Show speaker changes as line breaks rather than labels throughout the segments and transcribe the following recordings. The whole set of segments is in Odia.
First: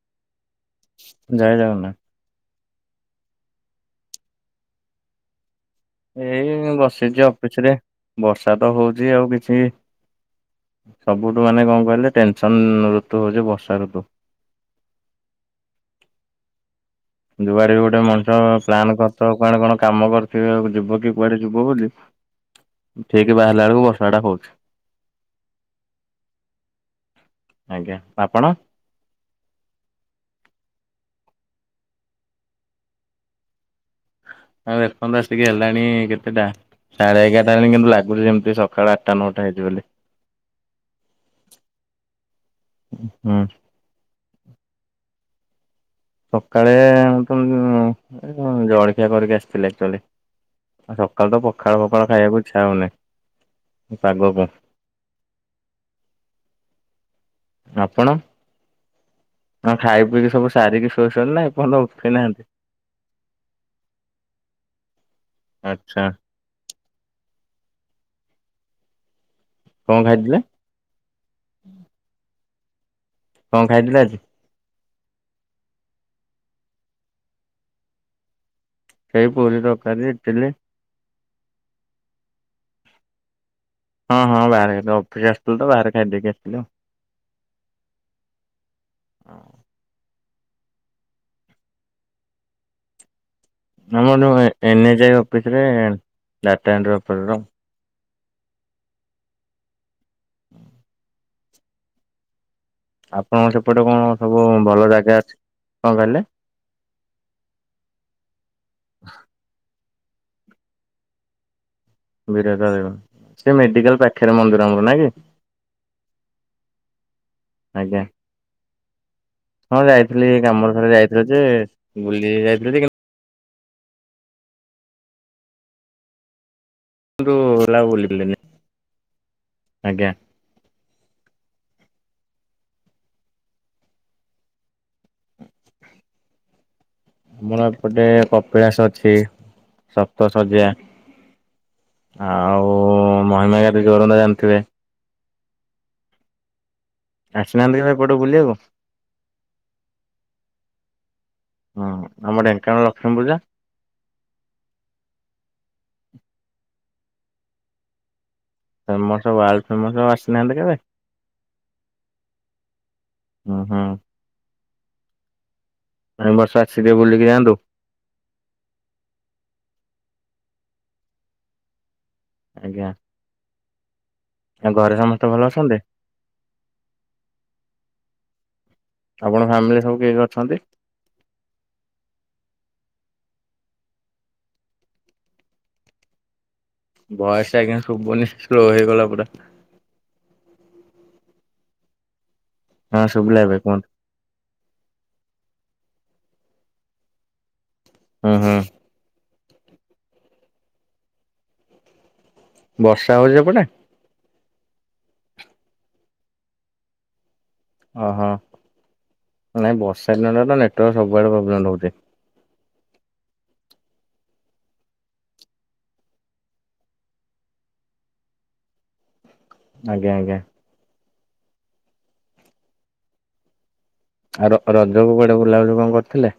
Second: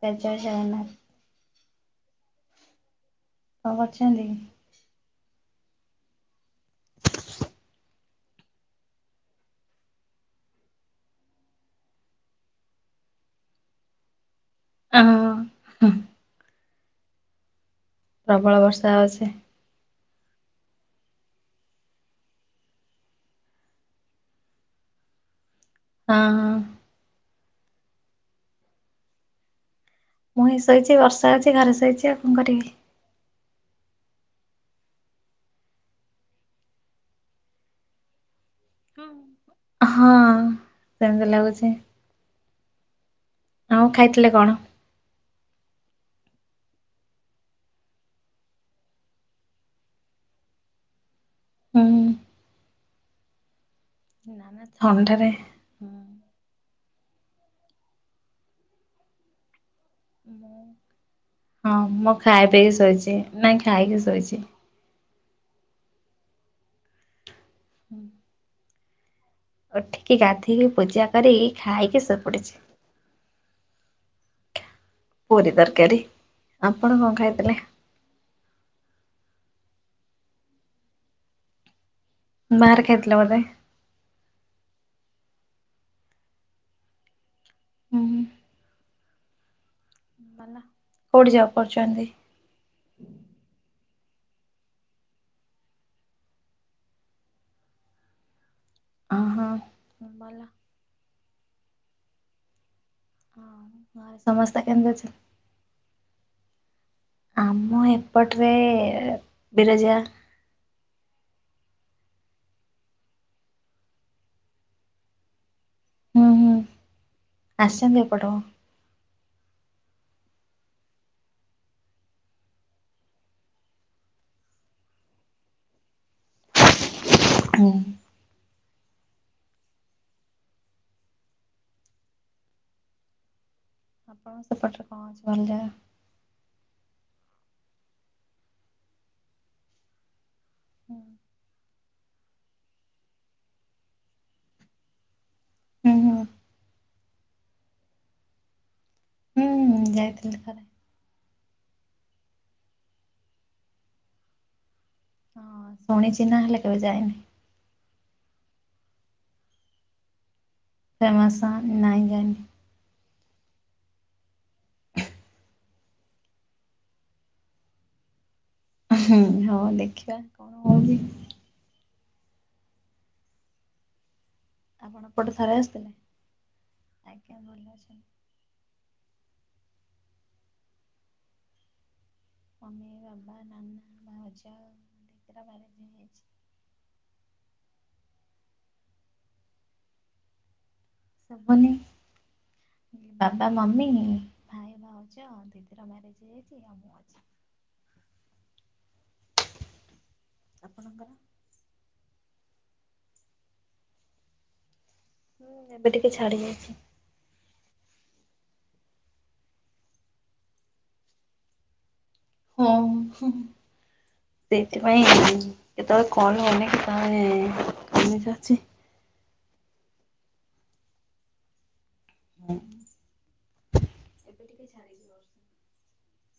ସାର୍ ଜୟ ଜଗନ୍ନାଥ।
ଜୟ ଜଗନ୍ନାଥ।
କଣ କରୁଛନ୍ତି?
ଏଇ ବସିଛି ଅଫିସ୍ ରେ, ବର୍ଷା ତ ହଉଛି ଆଉ କିଛି ସବୁଠୁ ମାନେ କଣ କହିଲେ? ଟେନସନ୍ ଋତୁ ହେଉଛି ବର୍ଷା ଋତୁ।
ଅହ ହୁଁ।
ଯୁଆଡେ ଗୋଟେ ମଣିଷ
ପ୍ରବଳ ବର୍ଷା
ପ୍ଲାନ୍
ହଉଛି
କରିଥିବ କୁଆଡେ କଣ କାମ କରିଥିବେ ଯିବ କି କୁଆଡେ ଯିବ ବୋଲି ଠିକ୍ ବାହାରିଲା ବେଳକୁ ବର୍ଷା ଟା ହଉଛି।
ହଁ ହଁ।
ଆଜ୍ଞା। ଆପଣ?
ମୁଁ ହେଇ ଶୋଇଛି ବର୍ଷା ହଉଛି ଘରେ ଶୋଇଛି ଆଉ କଣ କରିବି?
ଆଉ ଏପନ୍ତ ଆସିକି ହେଲାଣି କେତେଟା ସାଢେ ଏଗାରଟା ହେଲାଣି। କିନ୍ତୁ ଲାଗୁଛି ଯେମିତି ସକାଳ ଆଠଟା ନଅଟା ହେଇଛି ବୋଲି।
ହଁ ସେମିତି ଲାଗୁଛି।
ହୁଁ।
ଆଉ ଖାଇଥିଲେ କଣ?
ସକାଳେ ତ ମୁ ଜଳଖିଆ କରିକି ଆସିଥିଲି ଆକ୍ଚୁଆଲି। ଆଉ ସକାଳ ତ ପଖାଳ
ହୁଁ
ଫଖାଳ
ନା
ଖାଇବାକୁ ଇଚ୍ଛା ହଉନି। ପାଗ କୁ।
ନା ଥଣ୍ଡାରେ ମୁଁ
ଆପଣ? ହଁ ଖାଇ ପିଇକି ସବୁ ସାରିକି ଶୋଇଛନ୍ତି ନାଁ
ହଁ
ଏଫଯ୍ୟନ୍ତ ଉଠେଇ
ମୁଁ ଖାଇ
ନାହାନ୍ତି?
ପିଇକି ଶୋଇଛି ନାଇଁ ଖାଇକି ଶୋଇଛି।
ଆଚ୍ଛା।
[inaudible]
କଣ
ଉଠିକି
ଖାଇଥିଲେ
ଗାଧେଇକି ପୂଜା କରିକି ଖାଇକି ଶୋଇପଡ଼ିଛି।
କଣ ଖାଇଥିଲ ଆଜି?
ପୁରୀ ତରକାରୀ। ଆପଣ କଣ ଖାଇଥିଲେ?
ସେଇ ପୁରୀ ତରକାରୀ, ଇଟିଲି
ବାହାରେ ଖାଇଥିଲ ବୋଧେ?
ହଁ ହଁ ବାହାରେ ଖାଇଥିଲି। ଅଫିସ ଆସିଥିଲୁ ତ ବାହାରେ ଖାଇଦେଇକି ଆସିଥିଲୁ।
ହୁଁ। କୋଉଠି ଜବ୍ କରୁଛନ୍ତି?
ଆମର ନୁହେଁ ଏନ୍ ଏଚ୍ ଆଇ ଅଫିସ୍ ରେ ଡାଟା ଏଣ୍ଟ୍ରି ଓପରେଟର।
ଅହଁ, ମଲା।
ଆପଣଙ୍କ
ଆଉ
ସେପଟେ କଣ
ଘରେ
ସବୁ
ସମସ୍ତେ
ଭଲ
କେମିତି ଅଛନ୍ତି?
ଜାଗା ଅଛି? କଣ କହିଲେ?
ଆମ ଏପଟରେ ବିରଜା
ବିରଜା ଦେବ ସେ ମେଡିକାଲ ପାଖରେ ମନ୍ଦିର ଆମର ନାଇଁ କି?
ଉଁ ହୁଁ,
ଆଜ୍ଞା
ଆସିଛନ୍ତି ଏପଟ?
ହଁ ଯାଇଥିଲି କାମରେ ଥରେ ଯାଇଥିଲି ଯେ ବୁଲି ଯାଇଥିଲି ଟିକେ କିନ୍ତୁ
ହୁଁ।
ବୁଲା ବୁଲିଲିନି ଆଜ୍ଞା।
ଆପଣ ଙ୍କର ସେପଟରେ କଣଅଛି ଭଲ ଜାଗା?
ଆମର ଏପଟେ କପିଳାସ ଅଛି, ସପ୍ତ ଶଯ୍ୟା
ହୁଁ
ଆଉ, ମହିମା ଗାଦି ଜୋରନ୍ଦା ଜାଣିଥିବେ?
ହୁଁ ହୁଁ।
ଆସିନାହାଁନ୍ତି କେବେ ଏପଟେ ବୁଲିବାକୁ?
ହୁଁ ହୁଁ ଯାଇଥିଲି ଥରେ
ହଁ ଆମ ଢେଙ୍କାନାଳ ଲକ୍ଷ୍ମୀ ପୂଜା
ହଁ ଶୁଣିଛି ନା ହେଲେ କେବେ ଯାଇନି
ଫେମସ ୱାର୍ଲଡ ଫେମସ ଆସିନାହାଁନ୍ତି କେବେ?
ଫେମସ ନାଇଜାନି
ହଁ। ଏଇ ବର୍ଷ ଆସିକି ବୁଲିକି ଯାଆନ୍ତୁ?
ହୁଁ ହଁ ଦେଖିବା କଣ ହଉଛି
ଆଜ୍ଞା। ଆଉ ଘରେ
ଆପଣ ଏପଟେ
ସମସ୍ତେ ଭଲ
ଥରେ
ଅଛନ୍ତି?
ଆସିଥିଲେ? ଆଜ୍ଞା ଭଲ ଅଛିନ୍ତି।
ଆପଣଙ୍କ ଫ୍ୟାମିଲିରେ ସବୁ କିଏ କିଏ ଅଛନ୍ତି?
ମମି ବାବା ନାନା ଭାଉଜ ପୁରା ଫାମିଲି ଅଛନ୍ତି।
ଭୟସ ଆଜ୍ଞା ସୁୁଭୁନି ସ୍ଲୋ ହେଇଗଲା ପୁରା?
ସବୁନି
ହଁ ଶୁଭିଲା
ବାବା
ଏବେ
ମମି
କୁହନ୍ତୁ
ଭାଇ ଭାଉଜ ଦିଦିର ମ୍ୟାରେଜ ହେଇଯାଇଛି ଆଉ ମୁଁ ଅଛି।
ହୁଁ।
ଆପଣଙ୍କର?
ବର୍ଷା ହଉଛି ସେପଟେ?
ଏବେ ଟିକେ ଛାଡି ଯାଇଛି।
ଅ ହଁ ନାଇଁ ବର୍ଷା ଦିନରେ ତ ନେଟୱାର୍କ ସବୁଆଡ଼େ ପ୍ରୋବ୍ଲେମ୍ ରହୁଛି।
ଉଁ ହୁଁ ସେଇଥିପାଇଁ କେତେବେଳେ କଣ ଅନେକ ନହେଲେ ଇମେଜ ଅଛି।
ଆଜ୍ଞା ଆଜ୍ଞା
ହୁଁ।
ଆର ରଜ କୁ କୁଆଡେ ବୁଲାବୁଲି କଣ କରିଥିଲେ?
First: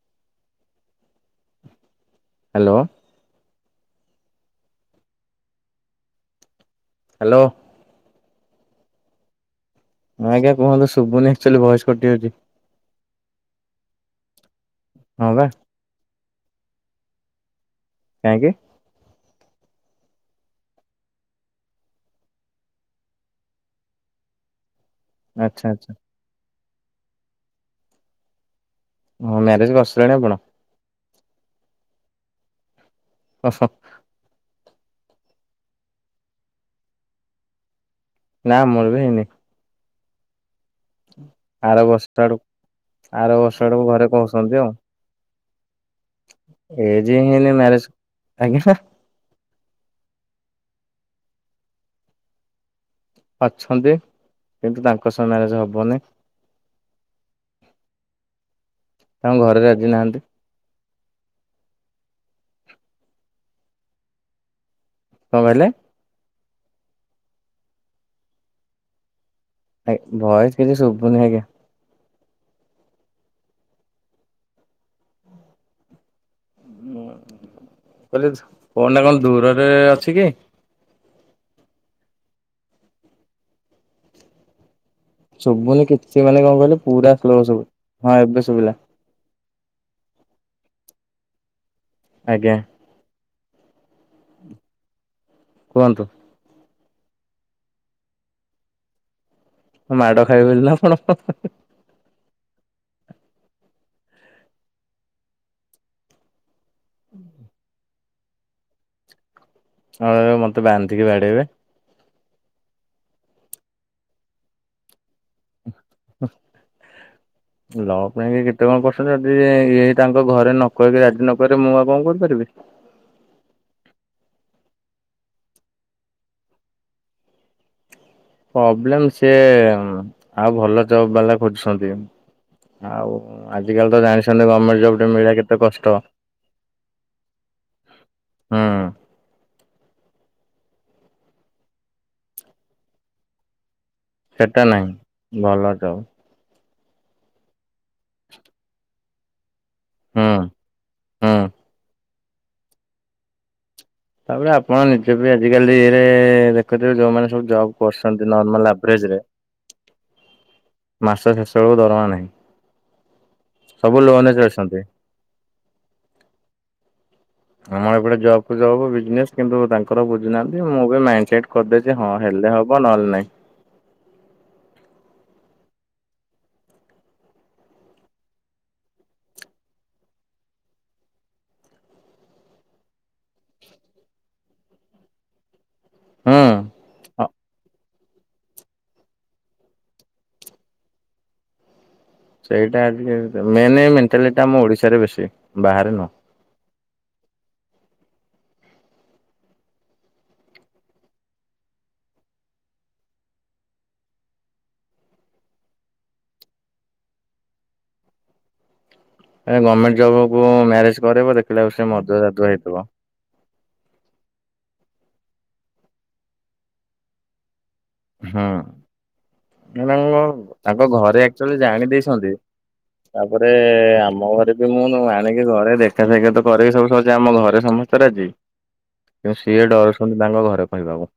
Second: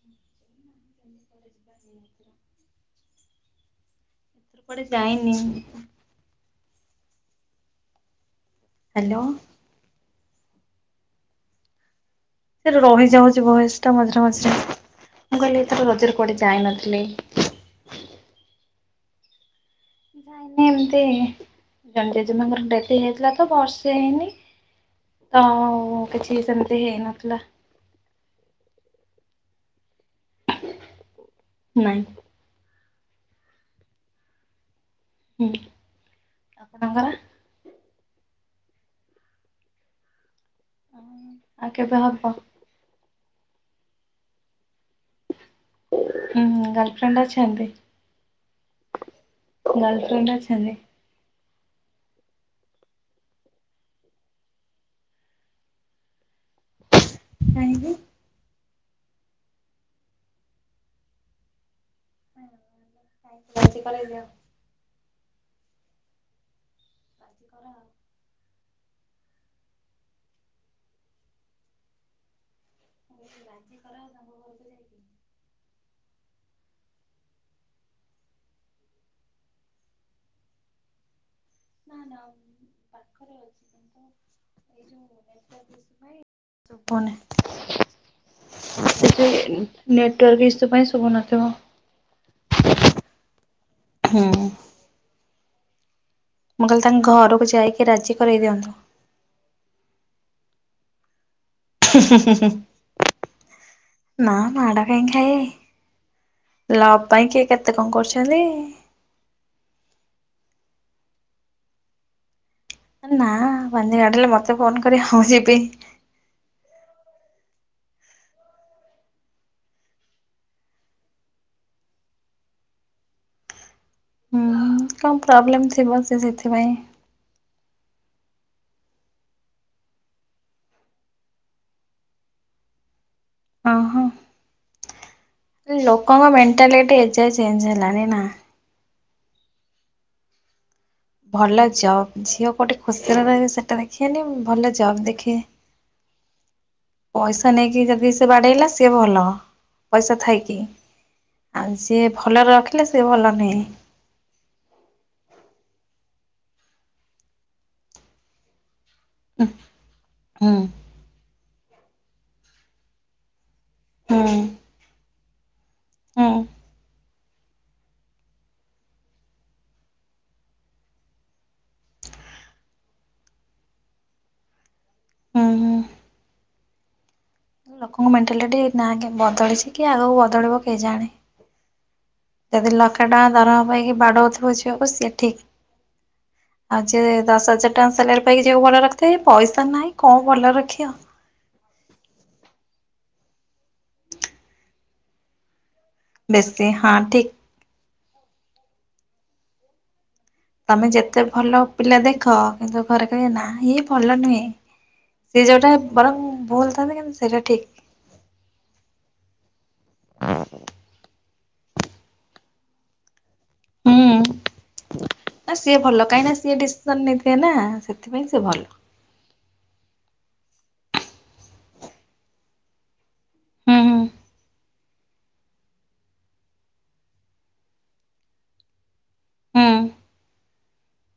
[unintelligible]
ହେଲୋ
ଏଥର କୁଆଡେ ଯାଇନି
ହେଲୋ
ହେଲୋ।
ହଁ ଆଜ୍ଞା କୁହନ୍ତୁ ଶୁଭୁନି ଆକ୍ଚୁଆଲି ଭୟସ କଟିଯାଉଛି।
ସେ ରହିଯାଉଛି ଭୟସ ଟା ମଝିରେ ମଝିରେ,
ହଁ
ମୁଁ
ବା।
କହିଲି ଏଥର ରଜରେ କୁଆଡେ ଯାଇନଥିଲି।
କାହିଁକି?
ମାନେ ଏମିତି। ଜେଜେମାଙ୍କର ଡେଥ୍ ହେଇଥିଲା ତ ବର୍ଷେ ହେଇନି।
ଆଚ୍ଛା ଆଚ୍ଛା
ହଁ କିଛିି ସେମିତି ହେଇନଥିଲା।
ଓ ମ୍ୟାରେଜ୍ କରିସାରିଲେଣି ଆପଣ?
ନାଇଁ।
ତଶ।
ହୁଁ ଆପଣଙ୍କର?
ନା ମୋର ବି ହେଇନି।
ଆଉ
ଆର
କେବେ ହବ
ବର୍ଷ
ଉଁ
ଆଡକୁ ଆର ବର୍ଷ ଆଡକୁ ଘରେ କହୁସନ୍ତି ଆଉ।
ଉଁ ହୁଁ
ଏଜ
ଗାର୍ଲଫ୍ରେଣ୍ଡ
ହିଁ ହେଇନି
ଅଛନ୍ତି
ମ୍ୟାରେଜ ଆଜ୍ଞା
ଗାର୍ଲଫ୍ରେଣ୍ଡ ଅଛନ୍ତି?
ଅଛନ୍ତି କିନ୍ତୁ ତାଙ୍କ ସହ ମ୍ୟାରେଜ ହବନି।
କାହିଁକି?
ତାଙ୍କ ଘରେ ରାଜି ନାହାନ୍ତି।
ରାଜି କରେଇଦିଅ?
କଣ କହିଲେ?
ରାଜି କରାଅ।
ଭଏସ୍ କିଛି ଶୁଭୁନି ଆଜ୍ଞା।
ରାଜି କରାଅ ତାଙ୍କ ଘରେ?
କହିଲି ଫୋନ୍ ଟା କଣ ଦୂରରେ ଅଛି କି?
ନା ନା ପାଖରେ ଅଛି କିନ୍ତୁ ଏଇ ଯୋଉ [inaudible]
ଶୁବୁନି
ଇସୁ ପାଇଁ
କିଛି ମାନେ କଣ କହିଲେ ପୁରା ସ୍ଲୋ ଶୁବୁ ହଁ ଏବେ ଶୁଭିଲା।
ସେ ଯେ ନେଟୱାର୍କ ଇସୁ ପାଇଁ ଶୁଭୁନଥିବ।
ଆଜ୍ଞା।
ହୁଁ।
କୁହନ୍ତୁ।
ମୁଁ କହିଲି ତାଙ୍କ ଘରକୁ ଯାଇକି ରାଜି କରେଇ ଦିଅନ୍ତୁ।
ମୁଁ ମାଡଖାଇବି ବଲି ନା କଣ?
ହୁଁ-ହୁଁ-ହୁଁ-ହୁଁ ନା ମାଡ଼ କାଇଁ ଖାଇବେ। ଲଭ୍ ପାଇଁ କିଏ କେତେ କଣ କରୁଚନ୍ତି।
ହଁ ରେ ମତେ ବାନ୍ଧିକି ବାଡେଇବେ।
ନା ବାନ୍ଧି କି ବାଡେଇଲେ ମତେ ଫୋନ କରିବ ମୁଁ ଯିବି। ହ
ଲଭ ପାଇଁ କେତେ କଣ କରୁଚନ୍ତି। ଯଦି ଇଏ ତାଙ୍କ ଘରେ ନ କହିକି ରାଜି ନ କରିବ। ମୁଁ ଆଉ କଣ କରିପାରିବି?
ଉଁ କଣ ପ୍ରୋବ୍ଲେମ୍ ଥିବ ସେ ସେଥିପାଇଁ
ପ୍ରୋବ୍ଲେମ ସିଏ ଆଉ ଭଲ ଜବ୍ ବାଲା ଖୋଜୁଛନ୍ତି। ଆଉ ଆଜି କାଲି ତ
ଓହୋ
ଜାଣିଛନ୍ତି ଗମେଣ୍ଟ ଜବ୍ ଟେ ମିଳିବା କେତ୍
ଲୋକଙ୍କ ମେଣ୍ଟାଲିଟି ଏଯାଏଁ ଚେଞ୍ଜ ହେଲାଣି ନା?
ହୁଁ।
ଭଲ ଜବ୍ ଝିଅ କୋଉଠି ଖୁସିରେ ରହିବେ ସେଟା ଦେଖିବେନି
ସେଟା
ଭଲ
ନାହିଁ
ଜବ୍ ଦେଖିବେ।
ଭଲ ଜବ୍।
ପଇସା ନେଇକି ଯଦି ସେ ବାଡେଇଲା ସିଏ ଭଲ। ପଇସା
ହୁଁ
ଥାଇକି।
ହୁଁ।
ଆଉ ସିଏ ଭଲରେ ରଖିଲେ ସିଏ ଭଲ ନୁହେଁ।
ତା ପରେ ଆପଣ ନିଜେ ବି ଆଜିକାଲି ଇଏରେ ଦେଖୁଥିବେ ଯୋଉମାନେ ସବୁ ଜବ୍ କରୁଚନ୍ତି ନର୍ମାଲ ଆଭରେଜ ରେ
ଉଁ ହୁଁ।
ମାସ ଶେଷ ବେଳକୁ ଦରମା ନାହିଁ। ସବୁ ଲୋନ୍ ରେ ଚଳୁଚନ୍ତି।
ହଁ।
ଆମର ଏପଟେ ଜବ୍ କୁ ଜବ୍ ବିଜନେସ୍ କିନ୍ତୁ ତାଙ୍କର ବୁଝୁନାହାଁନ୍ତି ମୁଁ ବି ମାଇଣ୍ଡ ସେଟ୍ କରିଦେଇ ଯେ ହଁ ହେଲେ ହବ ନହେଲେ ନାଇଁ।
ହୁଁ ହୁଁ। ଲୋକଙ୍କ ମେଣ୍ଟାଲିଟି ନା ଆକେ ବଦଳିଚି କି ଆଗକୁ ବଦଳିବ କେ ଜାଣେ? ଯଦି ଲଖେ ଟଙ୍କା ଦରମା ପାଇକି ବାଡଉଥିବ ଝିଅକୁ ସିଏ ଠିକ।
ହୁଁ
ଆଜି ଯିଏ
ହଁ
ଦଶ ହଜାର ଟଙ୍କା ସାଲେରି ପାଇକି ଝିଅକୁ ଭଲ ରେ ରଖିଥାଏ। ପଇସା ନାହିଁ କଣ ଭଲ ରେ ରଖିବ?
ସେଇଟା ଆଜି [unintelligible] ମେନ ଏ ମେଣ୍ଟାଲିଟା ଆମ ଓଡିଶାରେ ବେଶୀ ବାହାରେ ନୁହଁ?
ବେଶି ହଁ ଠିକ। ତମେ ଯେତେ ଭଲ ପିଲା ଦେଖ କିନ୍ତୁ ଘରେ କହେ ନା ଇଏ ଭଲ ନୁହେଁ। ସିଏ ଯୋଉଟା ବରଂ ଭୁଲଥାନ୍ତୁ କିନ୍ତୁ ସେଇଟା ଠିକ।
ଏଆ ଗମେଣ୍ଟ ଜବକୁୁ ମ୍ୟାରେଜ କରେଇବ ଦେଖିଲା କୁ ସେ ମଦୁଆ ରାଦୁଆ ହେଇଥିବ।
ହୁଁ ନା ସିଏ ଭଲ କାହିଁ ନା ସିଏ ଡିସିସନ ନେଇଥିବେ ନା ସେତ୍
ହୁଁ ମୁଁ ତାଙ୍କ ତାଙ୍କ ଘରେ ଆକ୍ଚ୍ୟୁଏଲି ଜାଣି ଦେଇଛନ୍ତି। ତା ପରେ
ହୁଁ ହୁଁ
ଆମ ଘରେ ବି ମୁଁ ନୁ ଆଣିକି ଘରେ ଦେଖା ସାକ୍ଷାତ ତ କରିକି ସବୁ ସରିଚି ଆମ ଘରେ ସମସ୍ତେ ରାଜି। କିନ୍ତୁ ସିଏ
ହୁଁ।
ଡରୁଛନ୍ତି ତାଙ୍କ ଘରେ କହିବାକୁ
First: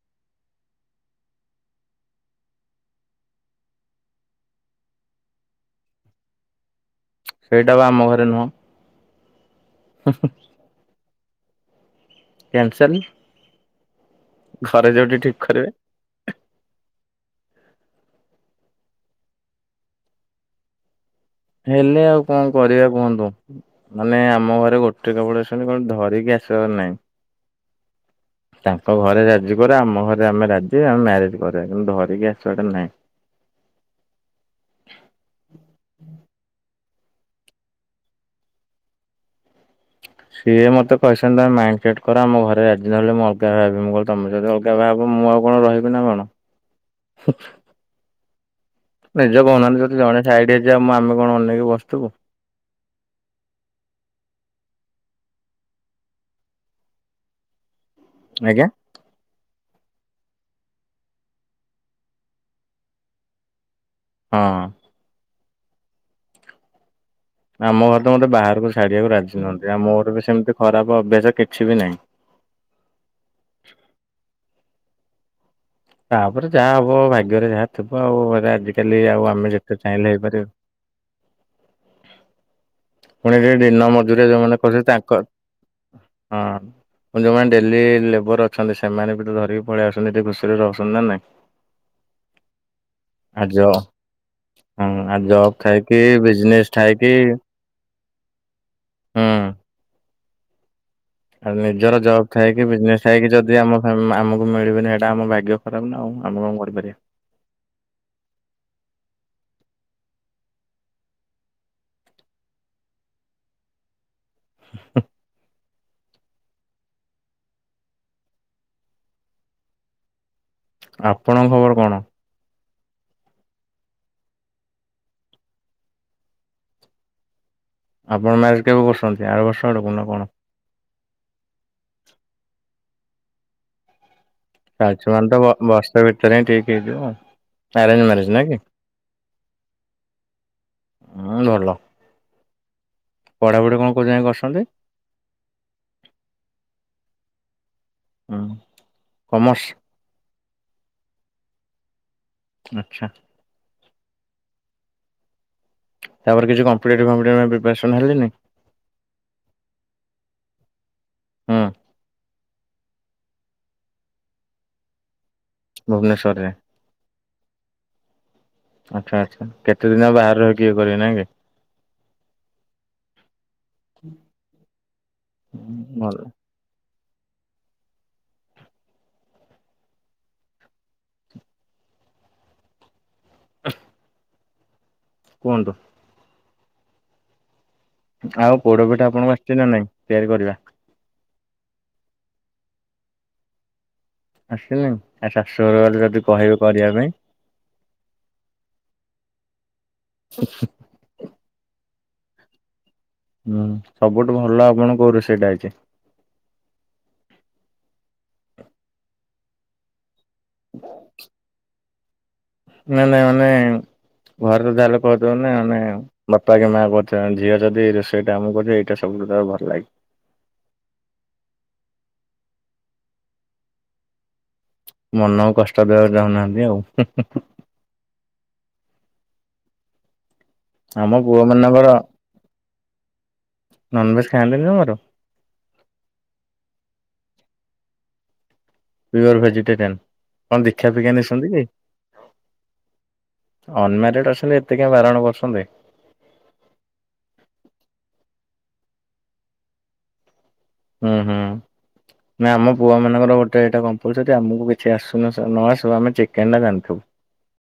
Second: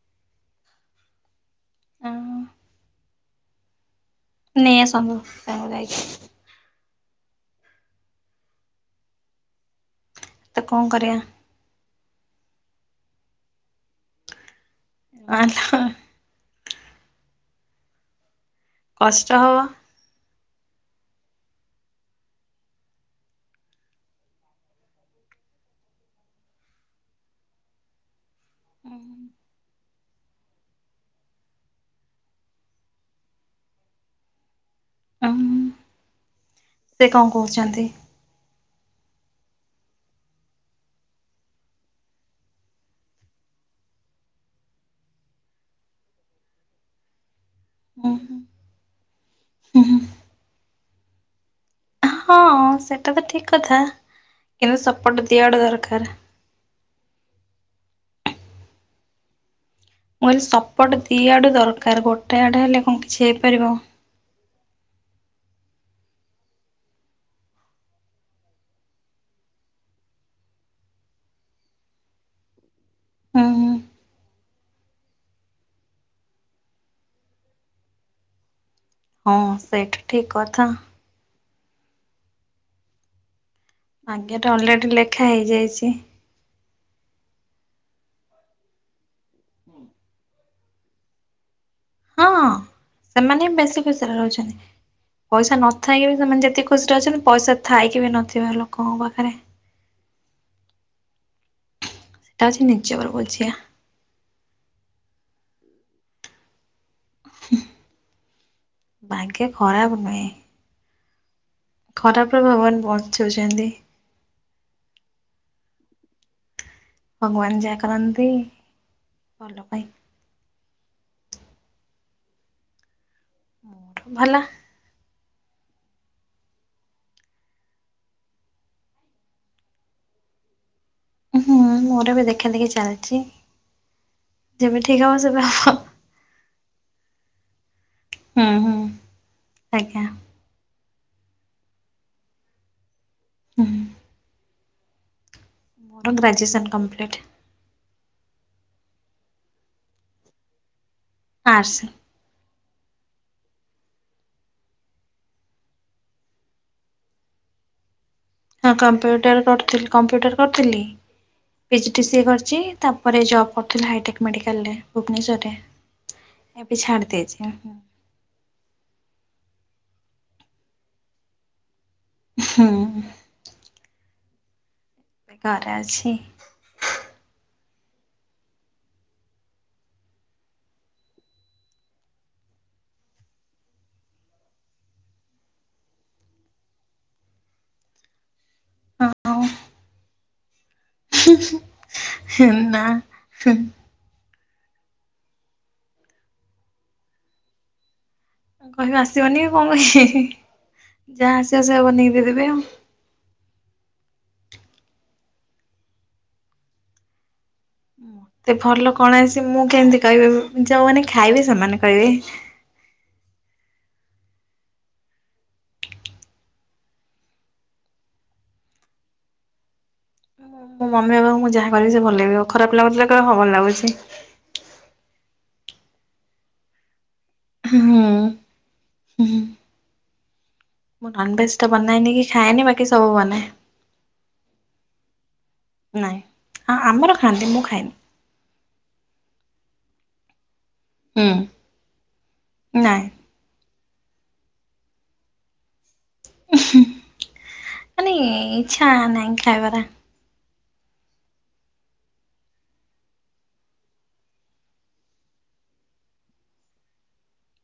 ନେଇ ଆସନ୍ତୁ ତାଙ୍କୁ ଯାଇକି।
ସେଇଟା ବା ଆମ ଘରେ ନୁହଁ। ହୁ ହୁଁ
ତ କଣ କରିବା?
କ୍ୟାନସେଲ। ଘରେ ଯୋଉଠି ଠିକ୍ କରିବେ।
ଆଲୋ କଷ୍ଟ ହବ।
ହେଲେ ଆଉ କଣ କରିବା କୁହନ୍ତୁ? ମାନେ ଆମ ଘରେ ଗୋଟେ କେବଳ [unintelligible] କଣ ଧରିକି ଆସିବାର ନାହିଁ।
[inaudible]
ତାଙ୍କ ଘରେ ରାଜି କରା ଆମ ଘରେ ଆମେ ରାଜି ଆମେ ମ୍ୟାରେଜ କରିବା କିନ୍ତୁ ଧରିକି ଆସିବାଟା ନାହିଁ।
ଓ ସେ କଣ କହୁଛନ୍ତି?
ସିଏ ମତେ କହିଛନ୍ତି ତମେ ମାଇଣ୍ଡ ସେଟ କର ଆମ ଘରେ ରାଜି ନହଲେ [unintelligible] [unintelligible] ମୁଁ ଆଉ କଣ ରହିବି ନା କଣ?
ହୁଁ
ନିଜ କହୁନାହାନ୍ତି ଯଦି
ହୁଁ
ଜଣେ ସାଇଡ ହେଇଯିବ ମୁ ଆମେ କଣ ଅନେଇକି ବସିଥିବୁ।
ହଁ ସେଟା ତ ଠିକ କଥା କିନ୍ତୁ ସପୋର୍ଟ ଦିଆଡୁ ଦରକାର।
ଆଜ୍ଞା।
ମୁଁ କହିଲି ସପୋର୍ଟ ଦିଇ ଆଡ଼ୁ ଦରକାର ଗୋଟେ ଆଡ଼େ ହେଲେ କଣ କିଛି ହେଇପାରିବ।
ହଁ। ଆମ ଘର ତ ମୋତେ ବାହାରକୁ ଛାଡ଼ିବାକୁ ରାଜି ନୁହଁନ୍ତି ଆଉ ମୋର ବି ସେମିତି ଖରାପ ଅଭ୍ୟାସ କିଛି ବି ନାହିଁ।
ହୁଁ ହୁଁ
ତାପରେ ଯାହା ହବ।
ହଁ ସେଇଟା ଠିକ କଥା।
ପୁଣି ଯିଏ ଦିନ ମଜୁରିଆ
ଭାଗ୍ୟରେ
ଯୋଉମାନେ କରୁଛନ୍ତି
ଅଲରେଡି
ତାଙ୍କ
ଲେଖା ହେଇଯାଇଛି
ହଁ। ଯୋଉମାନେ ଡେଲି ଲେବର ଅଛନ୍ତି ସେମାନେ ବି ତ ଧରିକି ପଳେଇ ଆସୁଛନ୍ତି ଟିକେ ଖୁସିରେ ରହୁଛନ୍ତି ନା ନାଇଁ।
ହଁ।
ଆ
ସେମାନେ
ଜବ
ବେଶୀ ଖୁସିରେ ରହୁଛନ୍ତି
ହଁ ଆ ଜବ୍
ପଇସା
ଥାଇକି
ନଥାଇକି ବି ସେମାନେ
ବିଜନେସ୍
ଯେତିକି ଖୁସିରେ
ଥାଇକି
ଅଛନ୍ତି ପଇସା ଥାଇକି ବି ନଥିବା ଲୋକଙ୍କ
ହୁଁ
ପାଖରେ
ଆଉ ନିଜର ଜବ୍
ସେଟା
ଥାଇକି
ହଉଛି
ବିଜନେସ୍
ନିଜର
ଥାଇକି
ବୁଝିବା
ଯଦି ଆମ ହ ଆମକୁ ମିଳିବନି ହେଇଟା ଆମ ଭାଗ୍ୟ ଖରାପ ନା ଆଉ ଆମେ କଣ କରିପାରିବା?
ଭାଗ୍ୟ ଖରାପ ନୁହେଁ। ଖରାପର ଭଗବାନ୍ ବଞ୍ଚଉଛନ୍ତି।
[inaudible]
ଭଗବାନ ଯାହା କରନ୍ତି ଭଲ ପାଇଁ।
ଆପଣଙ୍କ ଖବର କଣ?
ଭଲ।
ଆପଣ ମ୍ୟାରେଜ୍ କେବେ କରୁଛନ୍ତି ଆର ବର୍ଷ ଆଡ଼କୁ ନା କଣ?
ହୁଁ ମୋର ଏବେ ଦେଖା ଦେଖି ଚାଲିଛି। ଯେବେ ଠିକ
ଚାଲିଛି
ହବ
ମାନେ ତ
ସେବେ
ବ
ହବ
ବସ୍ ର୍ଷେ ଭିତରେ ହିଁ ଠିକ ହେଇଯିବ ଆରେଞ୍ଜ ମ୍ୟାରେଜ ନା
ହୁଁ
କି?
ହୁଁ। ଆଜ୍ଞା
ହୁଁ ଭଲ। ପଢ଼ା
ହୁଁ
ପଢ଼ି କଣ କୋଉ ଯାକେ କରିଛନ୍ତି?
ମୋର ଗ୍ରାଜୁଏସନ୍ କମ୍ପ୍ଲିଟ୍।
ହଁ କମର୍ସ?
ଆର୍ଟ୍ସ।
ଆଚ୍ଛା। ତାପରେ କିଛି କମ୍ପିଟେଟିଭ ଫମ୍ପିଟେଟିଭ ପାଇଁ ପ୍ରିପାରେସନ୍ ହେଲେନି?
ହଁ କମ୍ପ୍ୟୁଟର କରୁଥିଲି କମ୍ପ୍ୟୁଟର କରିଥିଲି।
ହୁଁ।
ପିଜିଟିସିଏ କରିଛି, ତାପରେ ଜବ୍ କରୁଥିଲି ହାଇଟେକ୍ ମେଡ଼ିକାଲରେ ଭୁବନେଶ୍ୱରରେ।
ଭୁବନେଶ୍ୱରରେ।
ଏବେ ଛାଡ଼ି ଦେଇଛି।
ଆଚ୍ଛା ଆଚ୍ଛା କେତେ ଦିନ ଆଉ ବାହାରେ ରହିକି ଇଏ କରିବେ ନାଇଁ କି।
ହୁଁ।
[inaudible]
ଘରେ ଅଛି।
ଭଲ [inaudible] କୁହନ୍ତୁ। ଆଉ ପୋଡ଼ ପିଠା ଆପଣଙ୍କୁ
ହଁ
ଆସିଛି ନା ନାଇଁ ତିଆରି କରିବା?
ନା।
ଆସିନି ଆ ଶାଶୁ ଘର ଗଲେ ଯଦି କହିବେ କରିବା ପାଇଁ।
କହିବି ଆସିବନି ଆଉ କଣ କହିବି। ଯାହା ଆସିବ ସେଇଆ ବନେଇକି ଦେଇଦେବି ଆଉ।
ହୁଁ ସବୁଠୁ ଭଲ ଆପଣ କୋଉ ରୋଷେଇଟା ଆଇଛି?
ମତେ ଭଲ କଣ ଆସିଚି ମୁଁ କେମିତି କହିବି ଯୋଉମାନେ ଖାଇବେ ସେମାନେ କହିବେ।
ନାଇଁ ନାଇଁ ମାନେ ଘର ତ ଯାହା ହେଲେ କହୁଥିବେ ନା ମାନେ ବାପା କି ମାଆ କହୁଥିବେ ଝିଅ ଯଦି ଏ ରୋଷେଇଟା ଆମକୁ ଏଇଟା ସବୁ ଭଲ ଲାଗେ।
ମୋ ମମି ବାବାଙ୍କୁ ମୁଁ ଯାହା କରିବି ସେ ଭଲ ଲାଗିବ। ଖରାପ ଲାଗୁଥିଲେ କହିବେ ଭଲ ଲାଗୁଛି।
ମନକୁ କଷ୍ଟ ଦେବାକୁ ଚାହୁନାହାନ୍ତି ଆଉ।
ହୁଁ ହୁଁ। ମୁଁ
ଆମ ପୁଅ
ନନଭେଜ୍ ଟା
ମାନଙ୍କର
ବନାଏନି କି ଖାଏନି ବାକି ସବୁ ବନାଏ।
ନନଭେଜ ଖାଆନ୍ତିନି ଜମାରୁ
ନାଇଁ ହଁ ଆମର ଖାଆନ୍ତି ମୁଁ ଖାଏନି।
ପିଓର ଭେଜିଟେରିଆନ୍ କଣ ଦୀକ୍ଷା ଫିକ୍ଷା ନେଇଛନ୍ତି
ହୁଁ
କି?
ନାଇଁ
ଅନ୍ ମ୍ୟାରେଡ ଅଛନ୍ତି ଏତେ କାଇଁ ବାରଣ କରୁଛନ୍ତି।
ଉହୁଁ ମାନେ ଇଚ୍ଛା ନାହିଁ ଖାଇବାରେ।
ହୁଁ ହୁଁ। ନାଇଁ ଆମ ପୁଅ ମାନଙ୍କର ଗୋଟେ ଏଇଟା କମ୍ପଲ୍ସରି। ଆମକୁ କିଛି ଆସୁ ନ ଆସୁ ଆମେ ଚିକେନ ଟା ରାନ୍ଧିଦବୁ।